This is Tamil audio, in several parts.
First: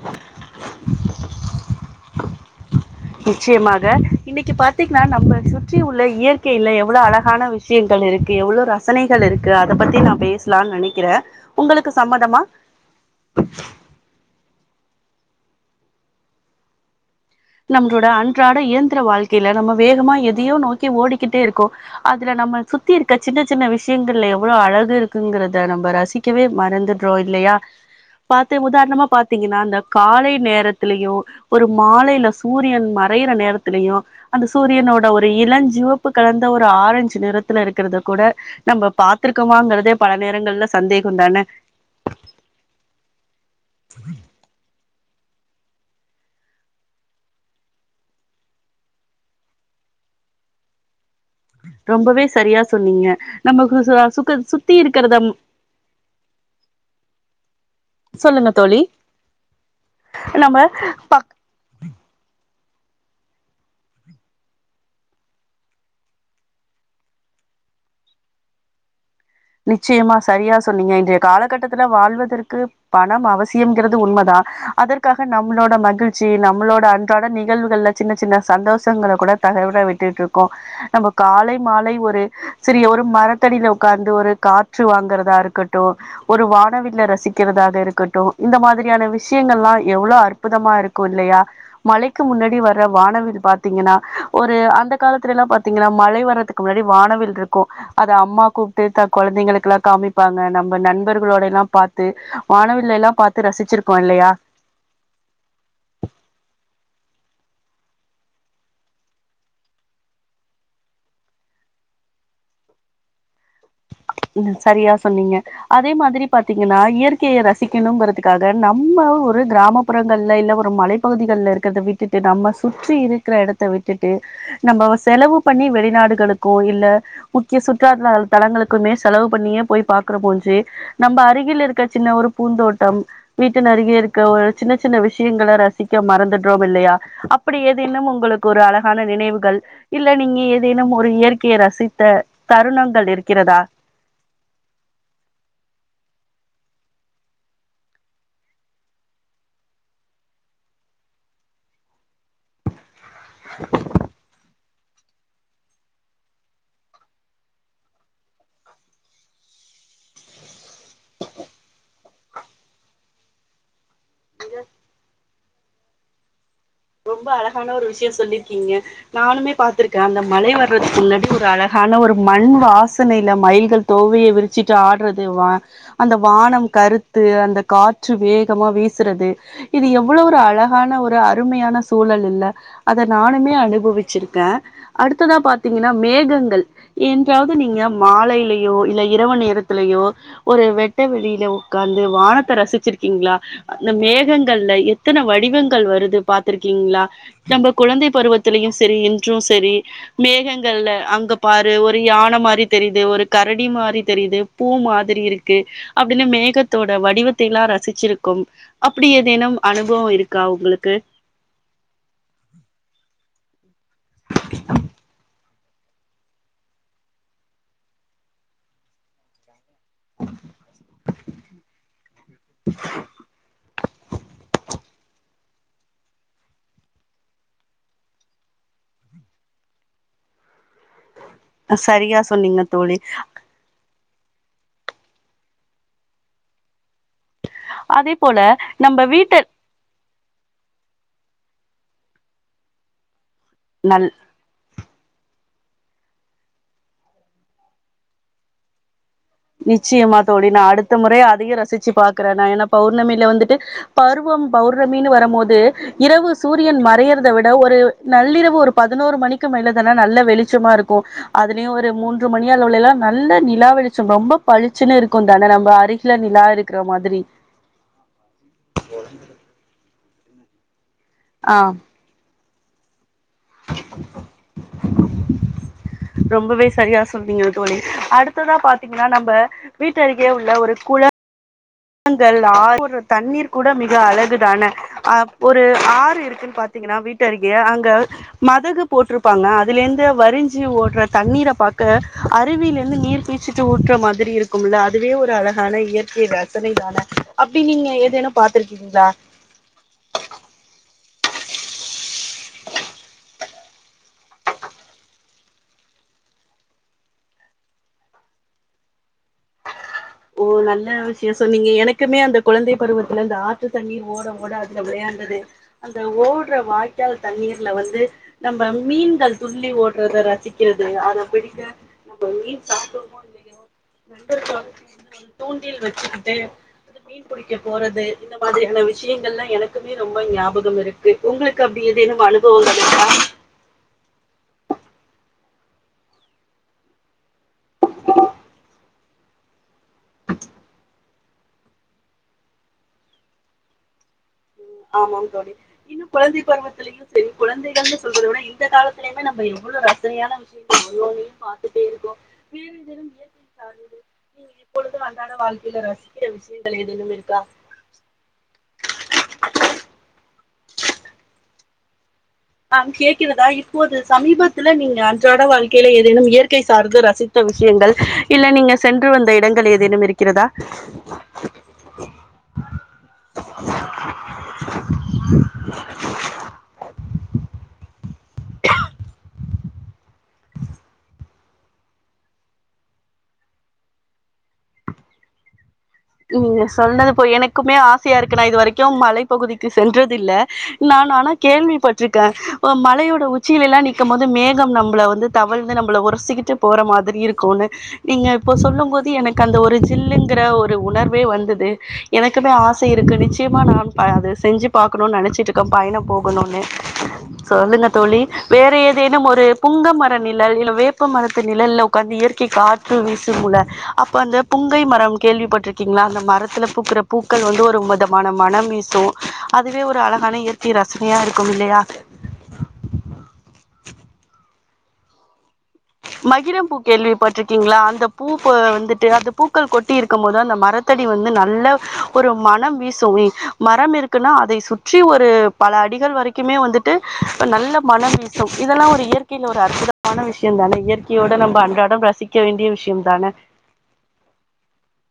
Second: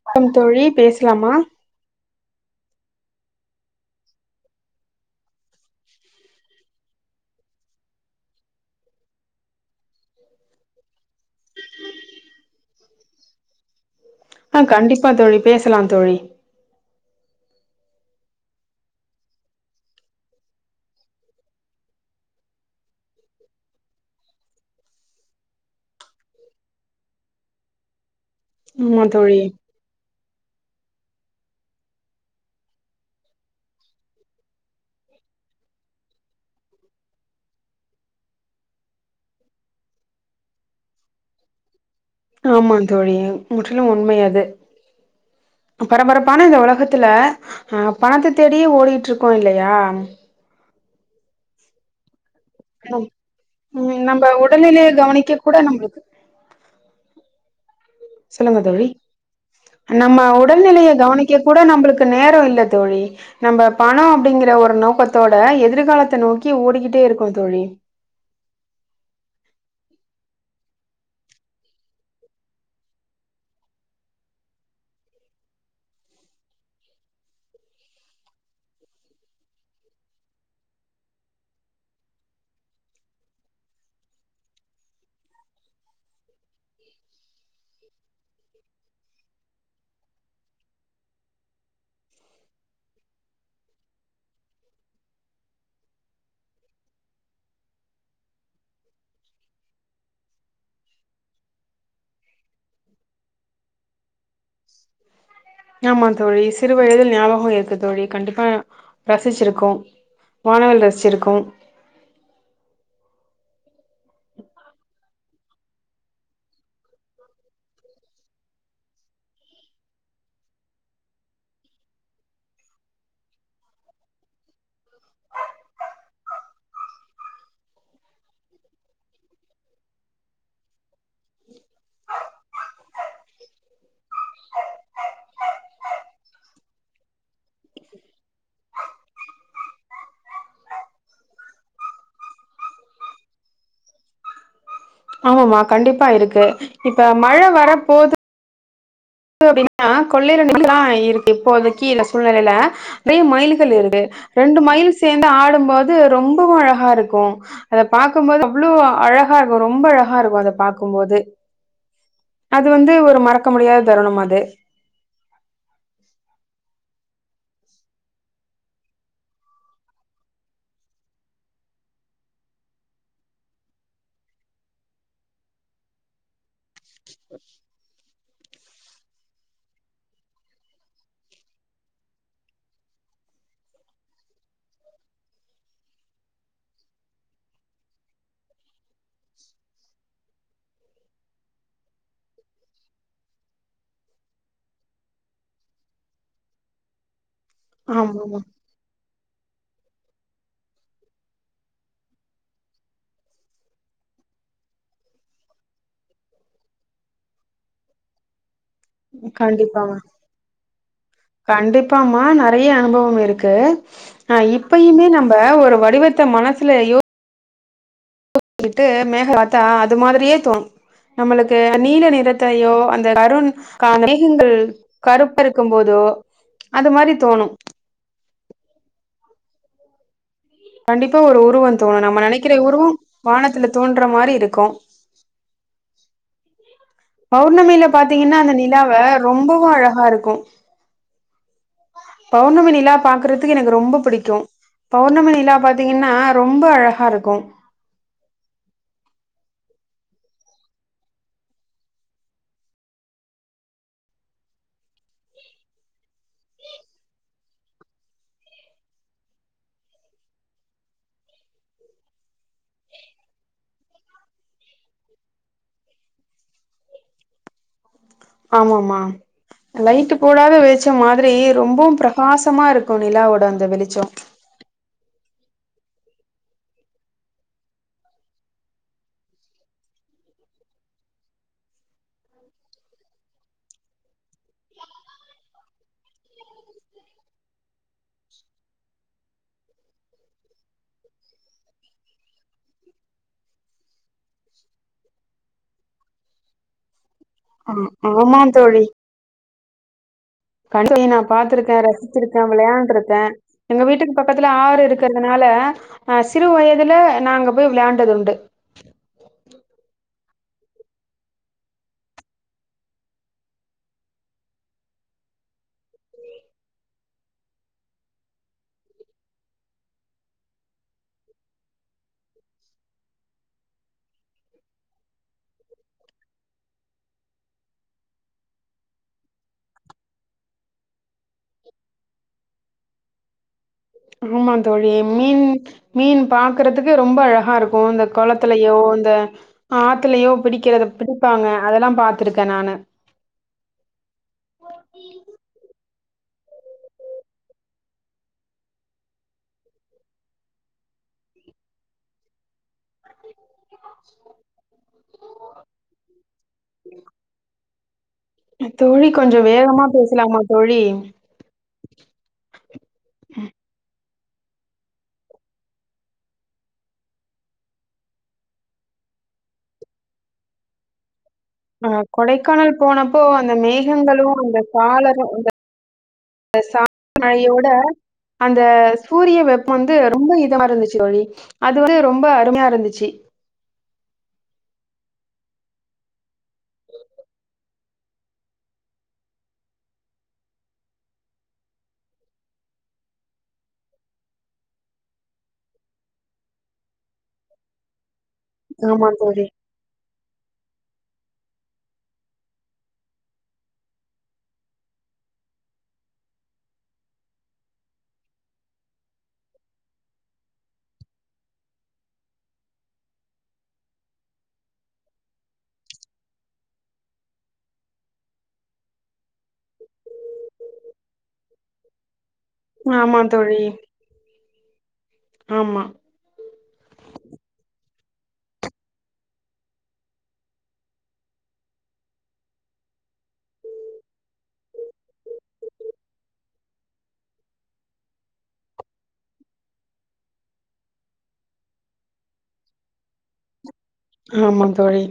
வணக்கம் தோழி பேசலாமா நிச்சயமாக இன்னிக்கி பாத்தீங்கன்னா நம்மள சுற்றி உள்ள இயற்கைல எவ்ளோ அழகான விஷ் விஷயங்கள் இருக்கு எவ்ளோ ரசனைகள் இருக்கு அத பத்தி நா பேசலாம்னு நெனைக்கிறே உங்களுக்கு சம்மதமா ஆ கண்டிப்பா தோழி பேசலாம் தோழி நம்மளோட அன்றாட இயந்திர வாழ்க்கைல நம்ம வேகமா எதயோ நோக்கி ஓடிக்கிட்டே இருக்கோ அதுல நம்ம சுத்தி இருக்க சின்ன சின்ன விஷயங்கள்ல எவ்ளோ அழகு இருக்குங்கறத நம்ம ரசிக் கவே மறந்துட்றோ இல்லயா பாத்து ஆமா உதாரணமா தோழி பாத்தீங்கன்னா இந்த காலை நேரத்திலயு ஒரு மாலைல சூரியன் மறையிற நேரத்துலையு அந்த சூரியனோட ஒரு இளஞ்சிவப்பு கலந்த ஒரு ஆரஞ்சு நிறத்துல இருக்கறத கூட நம்ம பாத்திருக்கோமாங்கறதே பல நேரங்கள்ல சந்தேகம் தானே ஆமா தோழி முற்றிலு உண்மை அது நம் பரபரப்பான இந்த உலகத்துல அ பணத்த தேடியே ஓடிட்டு இருக்கோ இல்லையா ரொம்பவே சரியா சொன்னீங்க ம் நம்மக்கு சு நம்ம சுக்கு சுத்தி உடல்நிலைய இருக்கறத கவனிக்க கூட நம்மளுக்கு சொல்லுங்க தோழி நம்ம உடல்நிலைய ப கவனிக்க கூட நம்மளுக்கு நேரம் இல்ல தோழி நம்ம பணோ அப்டிங்கிற ஒரு நோக்கத்தோட எதிர்காலத்த நோக்கி ஓடிக்கிட்டே இருக்கோ தோழி நிச்சயமா சரியா சொன்னீங்க இன்றைய கால கட்டத்துல வாழ்வதற்கு பணம் அவசியம் இங்கறது உண்மதா அதற்காக நம்மளோட மகிழ்ச்சி நம்மளோட அன்றாட நிகழ்வுகள்ல சின்ன சின்ன சந்தோஷங்கள கூட தவற விட்டுட்டு இருக்கோ நம்ம காலை மாலை ஒரு சிறிய ஒரு மரத்தடில ஒக்காந்து ஒரு காற்று வாங்கறதா இருக்கட்டு ஒரு வானவில்ல ரசிக்கிறதாக இருக்கட்டு இந்த மாதிரியான விஷயங்கள்லா எவ்ளோ அற் புதமா இருக்கு இல்லையா மழைக்கு முன்னாடி வர்ற வானவில் பாத்தீங்கன்னா ஒரு அந்த காலத்துல எல்லா பாத்தீங்கன்னா மழை வர்றதுக்கு முன்னாடி வானவில் இருக்கு அத அம்மா கூப்புட்டு த கொழந்தைங்களுக்கு எல்லா காமிப்பாங்க நம்ம நண்பர்களோட எல்லா பாத்து வானவில் எல்லா பாத்து ரசிச்சிருக்கோ இல்லையா ஆமா தோழி சிறு வயதில் ஞாபகோ இருக்கு தோழி கண்டிப்பா ரசிச்சிருக்கோ வானவில் ரசிச்சிருக்கோ ம் சரியா சொன்னீங்க அதே மாரி பாத்திங்கன்னா இயற்கைய ரசிக்கணுங்றதுக்காக நம்ம ஒரு கிராம ப்புறங்கள்ல இல்ல ஒரு மலை பகுதிகள்ல இருக்கிறத விட்டுட்டு நம்ம சுற்றி இருக்கிற எடத்த விட்டுட்டு நம்ம செலவு பண்ணி வெளிநாடுகளுக்கோ இல்ல முக்கிய சுற்றுலா த தலங்களுக் குமே செலவு பண்ணியே போய் பாக்கறமோஞ்சு நம்ப அருகில் இருக்க சின்ன ஒரு பூந்தோட்டம் வீட்டின் அருகே இருக்க ஒரு சின்ன சின்ன விஷயங்கள ரசிக்க மறந்துடுறோம் இல்லையா அப்படி ஏதேனும் உங்களுக்கு ஒரு அழகான நினைவுகள் இல்ல நீங்க ஏதேனும் ஒரு இயற்கையை ரசித்த தருணங்கள் இருக்கிறதா ஆமாமா கண்டிப்பா இருக்கு இப்ப மழ வர போது அப்படின்னா கொல்லை [inaudible] எல்லா இருக்கு இப்போதைக்கு இந்த சூழ்நிலையில நெறைய மயில்கள் இருக்கு ரெண்டு மயில் சேந்து ஆடும்போது ரொம்பவு அழகா இருக்கு அத பாக்கும்போது அவ்ளோ அழகா இருக்கு ரொம்ப அழகா இருக்கு அத பாக்கும்போது அது வந்து ஒரு மறக்க முடியாத தருணம் அது ரொம்ப அழகான ஒரு விஷய சொல்லிருக்கிங்க நானுமே பாத்திருக்கே அந்த மழை வர்றதுக்கு முன்னாடி ஒரு அழகான ஒரு மண் வாசனையில மயில்கள் தோவய விரிச்சிட்டு ஆடுறது வா அந்த வானம் கறுத்து அந்த காற்று வேகமா வீசுறது இது எவ்ளோ ஒரு அழகான ஒரு அருமையான சூழல் இல்ல அத நானுமே அனுபவிச்சிருக்க அடுத்ததா பாத்திங்கன்னா மேகங்கள் என்றாவது நீங்க மாலையிலயோ இல்ல இரவு நேரத்திலயோ ஒரு வெட்ட வெளியில உக்காந்து வானத்த ரசிச்சிருக்கிங்ளா அந்த மேகங்கள்ல எத்தன வடிவங்கள் வருது பாத்துருக்கிங்ளா நம்ம குழந்தை ஆமாமா பருவத்திலயு செரி இன்று சரி மேகங்கள்ல அங்க பாரு ஒரு யான மாரி தெரிது ஒரு கரடி மாரி தெரிது பூ மாதிரி இருக்கு அப்படின்னு மேகத்தோட வடிவத்தை எல்லா ரசிச்சிருக்கும் அப்படி ஏதேனும் கண்டிப்பாமா அனுபவ இருக்கா உங்களுக்கு கண்டிப்பாமா நெறைய அனுபவம் இருக்கு ஆ இப்பயுமே நம்ம ஒரு வடிவத்த மனசுல யூ கிச்சுட்டு மேகத்த பாத் தா அது மாதிரியே தோணு நம்மளுக்கு நீல நிறத்தையோ அந்த கரு மேகங்கள் கருப்ப இருக்கும் போதோ அது மாரி தோணு கண்டிப்பா ஒரு உருவ தோணு சரியா நம்ம நெனைக்கிற சொன்னீங்க உருவம் தோழி வானத்துல தோன்ற மாரி இருக்கு பௌர்ணமில அதே பாத்திங்கன்னா போல அந்த நிலாவ நம்ம வீட்ட ரொம்பவு அழகா இருக்கு பௌர்ணமி நிலா பாக்குறதுக்கு எனக்கு ரொம்ப நல்ல பிடிக்கு பௌர்ணமி நிலா பாத்திங்கன்னா ரொம்ப அழகா இருக்கு நிச்சயமா தோழி நா அடுத்த முறை அதையு ரசிச்சு பாக்கற நா ஏனா பௌர்ணமில வந்துட்டு பருவம் பௌர்ணமின்னு வரம்போது இரவு சூரியன் மறையறத விட ஒரு நள்ளிரவு ஒரு பதினோரு மணிக்கு மேல தானா நல்ல வெளிச்சமா இருக்கு அதலியு ஒரு மூன்று மணி அளவுல எல்லா நல்ல நிலா வெளிச்சம் ரொம்ப பளிச்சுன்னு இருக்குந்தான நம்ம அருகில நிலா இருக்கிற மாதிரி ஆமாமா லைட்டு போடாத வெளிச்சம் மாதிரி ஆ ரொம்பவு பிரகாசமா இருக் கு நிலாவோட அந்த வெளிச்சோ ரொம்பவே சரியா சொன்னிங்க தோழி அடுத்ததா பாத்திங்கன்னா நம்ப வீட்டருகே உள்ள ஒரு குள ங்கள் ஆ ஒரு தண்ணீர் கூட மிக அழகுதான அ ஒரு ஆறு இருக்குன்னு பாத்தீங்கன்னா வீட்டு அருகே அங்க மதகு போட்ருப்பாங்க அதுல இருந்து வரிஞ்சு ஓடுற தண்ணீர பாக்க அருவில இருந்து நீர்பீச் சிட்டு ஊற்ற மாரி இருக்கும்ல அதுவே ஒரு அழகான இயற்கை ரசனை தான அப்டி ஆ நீங்க ஏதேனு ஆமா தோழி பாத்துருக்கீங்களா [inaudible] நா பாத்திருக்கே ரசிச்சிருக்கே வெளையாண்ட்ருக்கே எங்க வீட்டுக்கு பக்கத்துல ஆறு இருக்குறதுனால அ சிறு வயதுல நாங்க போய் வெளையாண்டது உண்டு ஓ நல்ல விஷய சொன்னீங்க எனக்குமே அந்த கொழந்தை பருவத்துல இந்த ஆத்து தண்ணி ஓட ஓட அதுல வெளையாண்டது அந்த ஓடுற வாய்க்கால் தண்ணீர்ல வந்து நம்ம மீன்கள் துள்ளி ஓடுறத ரசிக்கிறது அதப்பிடிங்க நம்ம மீன் சாப்றோமோ இல்லயோ நண்பர் [inaudible] தூண்டில் வெச்சுக்கிட்டு இது மீன் புடிக்க போறது இந்த மாதிரியான விஷயங்கள்லா எனக்குமே ரொம்ப ஞாபகம் இருக்கு உங்களுக்கு அப்டி ஏதேனும் அனுபவங்கள் இருக்கா ஆமா தோழி மீன் மீன் பாக்குறதுக்கு ரொம்ப அழகா இருக் கு இந்த கொளத்துலயோ இந்த ஆத்துலயோ பிடிக்கிறத பிடிப்பாங்க அதெல்லா பாத்துருக்கே நானு ஆமாம் தோழி இன்னு கொழந்தை பருவத்துல யு செரி கொழந்தைகள்னு சொல்றத விட இந்த காலத்திலயுமே நம்ம இவ்ளோ ரசனையான விஷ் அவ்ளோவையும் பாத்துட்டே இருக்கோ வேற ஏதேனும் [inaudible] [inaudible] இப்பொழுது அன்றாட வாழ்க்கையில ரசிக்கிற விஷயங்கள் ஏதேனும் இருக்கா தோழி கொஞ்ச வேகமா பேசலாமா தோழி ஆம் கேக்கிறதா இப்போது சமீபத்துல நீங்க அன்றாட வாழ்க்கையில ஏதேனும் இயற்கை சார்ந்த ரசித் த்த விஷயங்கள் இல்ல நீங்க சென்று வந்த இடங்கள் ஏதேனும் இருக்கிறதா அ கொடைக்கானல் போனப்போ அந்த மேகங்களு அந்த காலரும் இந்த அந்த சா [inaudible] மழையோட அந்த சூரிய வெப்ப வந்து ரொம்ப இதமா இருந்துச்சு தோழி அது வந்து ரொம்ப அருமையா இருந்துச்சு நீங்க சொன்னது போ எனக்குமே ஆசையா இருக்கு நா இது வரைக்கு மலைப்பகுதிக்கு சென்றது இல்ல நான் ஆனா கேள்விப்பட்டிருக்கே மலையோட உச்சிலல எல்லா நிக்கும் போது மேகம் நம்மள வந்து தவழ்ந்து நம்மள உரசிக்கிட்டு போற மாதிரி இருக்குன்னு நீங்க இப்போ சொல்லும் ஆமா போது எனக்கு தோழி அந்த ஒரு ஜில்லுங்கிற ஒ ரு உணர்வே வந்தது எனக்குமே ஆசை இருக்கு நிச்சயமா நானு ப அது செஞ்சு பாக்கணு நெனைச்சிட்ருக்கே பயணோ போகனுன்னு சொல்லுங்க தோழி வேற ஏதேனும் ஒரு புங்க மர நிழல் இல்ல வேப்ப மரத்து நிழல்ல உக்காந்து இயற்கை காற்று வீசு முல அப்ப அந்த புங்கை மரம் கேள்விப்பட் ருக்கீங்களா அந்த மரத்தில பூக்குற பூக்கள் வந்து ஒரு மதமான மனம் வீசு அதுவே ஒரு அழகான இயற் கை ரசனையா இருக்கும் இல்லையா ஆமாந்தோழி ஆமா மகிரம் பூ கேள்வி பட்டிருக்கீங்களா அந்த பூ ப வந்துட்டு அந்த பூக்கள் கொட்டி இருக்கும் போது அந்த மரத் தடி வந்து நல்ல ஒரு மனம் வீசுமே மரம் இருக்குன்னா அதை சுற்றி ஒரு பல அடிகள் வரைக்குமே வந்துட்டு நல்ல மன வீசும் இதெல்லா ஒரு இயற்கையில் ஒரு அற்புதமான விஷயம் தானே இயற்கையோட நம்ம அன்றாடம் ரசிக்க வேண்டிய விஷயம் தான ஆமாந் தோழி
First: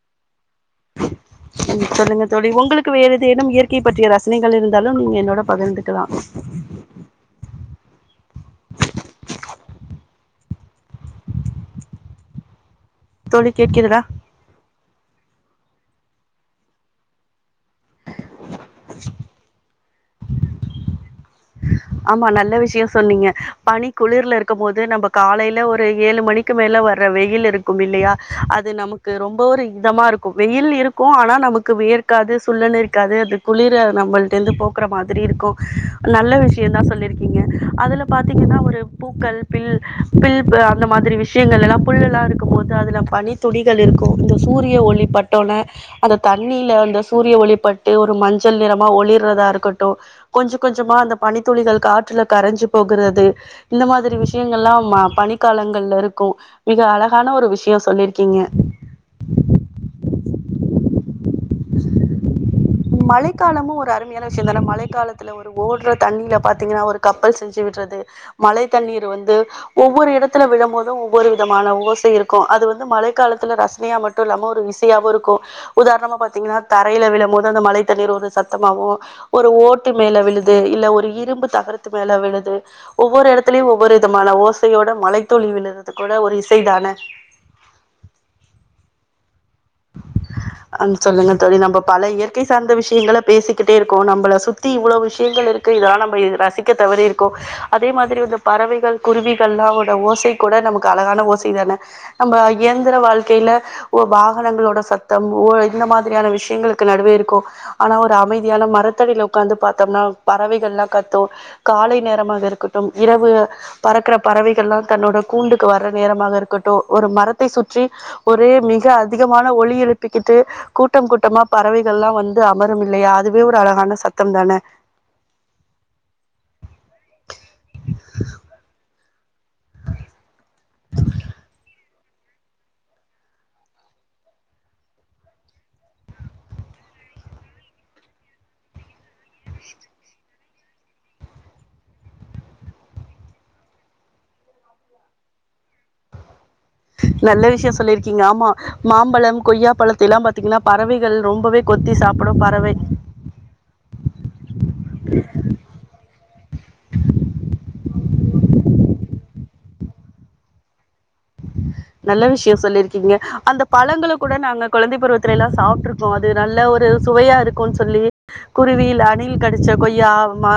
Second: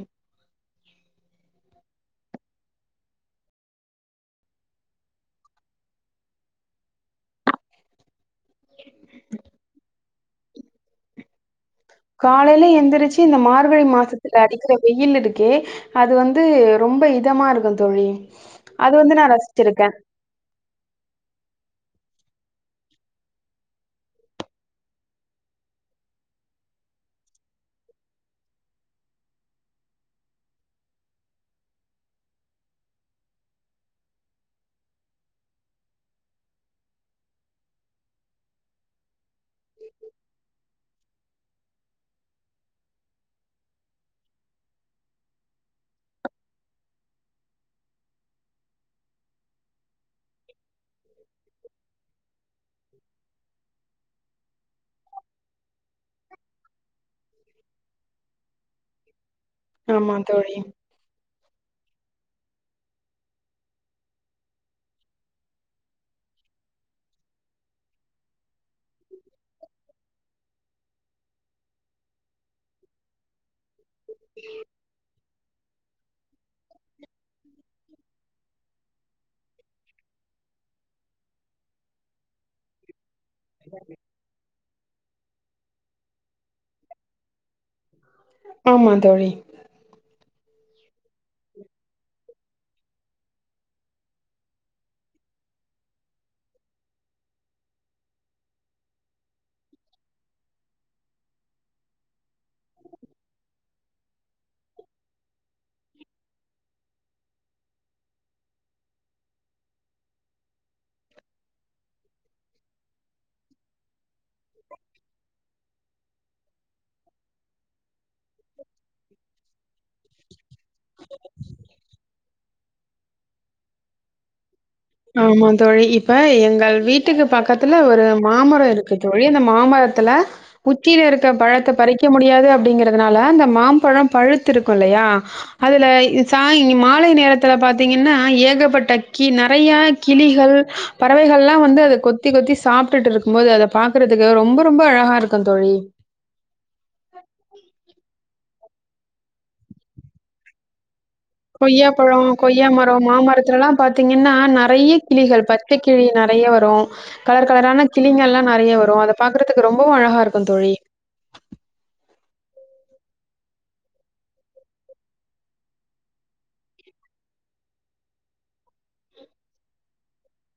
[inaudible] ம் சொல்லுங்க தோழி உங்களுக்கு வேற ஏதேனும் இயற்கை பற்றிய ரசனைகள் இருந்தாலு நீங்க என்னோட பகிர்ந்துக்கலா காலையில எந்திரிச்சு இந்த தோழி மார்கழி கேட்கிறதா மாசத் துல அடிக்கிற வெயில் இருக்கே அது வந்து ரொம்ப இதமா இருக்கு தோழி அது வந்து நா ரசிச்சிருக்கே ஆமா நல்ல விஷயம் சொன்னீங்க பனி குளிர்ல இருக்கும் போது நம்ம காலையில ஒரு ஏழு மணிக் கு மேல வர்ற வெயில் இருக்கும் இல்லையா அது நமக்கு ரொம்ப ஒரு இதமா இருக்கும் வெயில் இருக் கு ஆனா நமக்கு வேர்காது சுல்லுனு இருக்காது அது குளிர நம்மள்ட்டேந்து போக்குற மாதிரி இருக்கு நல்ல விஷ யந்தா சொல்லிருக்கீங்க அதுல பாத்தீங்கன்னா ஒரு பூக்கள் பில் பில் அந்த மாதிரி வி ஷயங்கள் எல்லா புல்லு எல்லா இருக்கும் போது அதுல பனி துளிகள் இருக்கு இந்த சூரிய ஒளி பட்டோன அந்த தண்ணில அந்த சூரிய ஒளிப்பட்டு ஒரு மஞ்சள் நிறமா ஒளிர்றதா இருக்கட்டு கொஞ்ச கொஞ்சமா அந்த பனித்துளிகள் காற்றுல கரைஞ்சு போகுறது இந்த மாதிரி வி ஷயங்கள்லா ம பனிக்காலங்கள்ல இருக்கு, மிக அழகான ஒரு விஷயம் சொல்லிருக்கீங்க ஆமா தோழி மழைக்காலமு ஒரு அருமையான விஷயந்தானா மழைக்காலத்துல ஒரு ஓடுற தண்ணீல பாத்தீங்கன்னா ஒரு கப்பல் செஞ்சு விட்றது மழை தண்ணீர் வந்து ஒவ்வொரு இடத்துல விழும்போதும் ஒவ்வொரு விதமான ஓசை இருக்கு அது வந்து மழைக்காலத்துல ரச னையா மட்டு இல்லாம ஒரு இசையாவு இருக்கு உதாரணமா பாத் தீங்கன்னா தரையில விழும்போது அந்த மழை தண்ணீர் ஒரு சத்தமாவு ஒரு ஓட்டு மேல விழுது இல்ல ஒரு இரும்பு தகரத்து மேல விழுது ஒவ்வொரு எடத்துலயு ஒவ்வொரு விதமான ஓசையோட மழைத்துளி விழுறது கூட ஒரு இசைதான ஆமா தோழி ஆ சொல்லுங்க தோழி நம்ம பல இயற்கை சார்ந்த விஷயங்கள பேசிக்கிட்டே இருக்கோ நம்பள சுத் தி இவ்ளோ விஷயங்கள் இருக்கு இதல்லா நம்ப ரசிக்க தவறிருக்கோ அதே மாதிரி இந்த பறவைகள் குருவிகள்லா ஓசை கூட நமக்கு அழகான ஓசைதான நம்ப இயந்திர வாழ்க்கையில ஒரு வா வாகனங்களோட சத்தம் ஒ இந்த மாதிரியான விஷயங்களுக்கு நடுவே இருக்கோ ஆனா ஒரு அமைதியான மரத்தடியில உக்காந்து பாத்தோம்னா பறவைகள் எல்லா கத்து காலை நேரமாக இருக்கட்டும் இரவு பறக்கறப் பறவைகள்லா தன்னோட கூண்டுக்கு வர நேரமாக இருக்கட்டு ஒரு மரத்தை சுற்றி ஒரே மிக அதிகமான ஒளி எழுப்பிக்கிட்டு கூட்டம் கூட்டமா பறவைகள்லா வந்து அமரும் இல்லையா அதுவே ஒரு அழகான சத்தம்தான ஆமா தோழி இப்ப எங்கள் வீட்டுக்கு பக்கத்துல ஒரு மாமரம் இருக்கு தோழி அந்த மாமரத்துல உச்சியில இருக்க பழத்த பறிக் க முடியாது அப்டிங்கிறதுனால அந்த மாம்பழம் பழுத்து இருக்கு இல்லயா அதுல ச மாலை நேரத்துல பாத்தீங்கன்னா ஏகப்பட்ட கீ ந றையா கிளிகள் பறவைகள்லா வந்து அத கொத்தி கொத்தி சாப்டுட்டு இருக்கும்போது அத பாக்குறதுக்கு ரொம்ப ரொம்ப அழகா இருக்கு தோழி நல்ல விஷய சொல்லிருக்கீங்க ஆமா மாம்பழம் கொய்யா பழத்த எல்லா பா கொய்யாப்பழோ, பறவை கொய்யாமரம் மாமரத்துலல்லா பாத்தீங்கன்னா நறைய கிளிகள் பச் சை கிளி நறைய வரு கலர் கலரான கிளிங்கள்லா நறைய வரு அதை பாக்குறதுக்கு ரொம்பவு அழகா இருக்கு தோழி நல்ல விஷய சொல்லிருக்கீங்க அந்த பழங்கள கூட நாங்க குழந்தை பருவத்துல எல்லா சாப்ட்டுருக் கோ அது நல்ல ஒரு சுவையா இருக்குன்னு சொல்லி குருவில் அணில் கடிச்ச கொய்யா மா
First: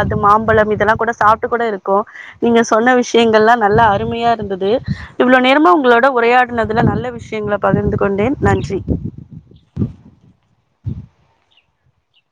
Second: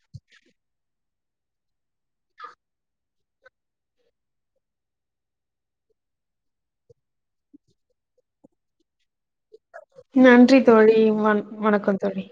அது மா மாம்பழம் இதெல்லா கூட சாப்ட்டு கூட இருக்கோ நீங்க சொன்ன விஷயங்கள்லா நல்லா அருமையா இருந்தது இவ்ளோ நேரமா உங்களோட உரையாடினதுல நல்ல விஷயங்கள பகிர்ந்து கொண்டேன் நன்றி நன்றி தோழி வண் வணக்கோ தோழி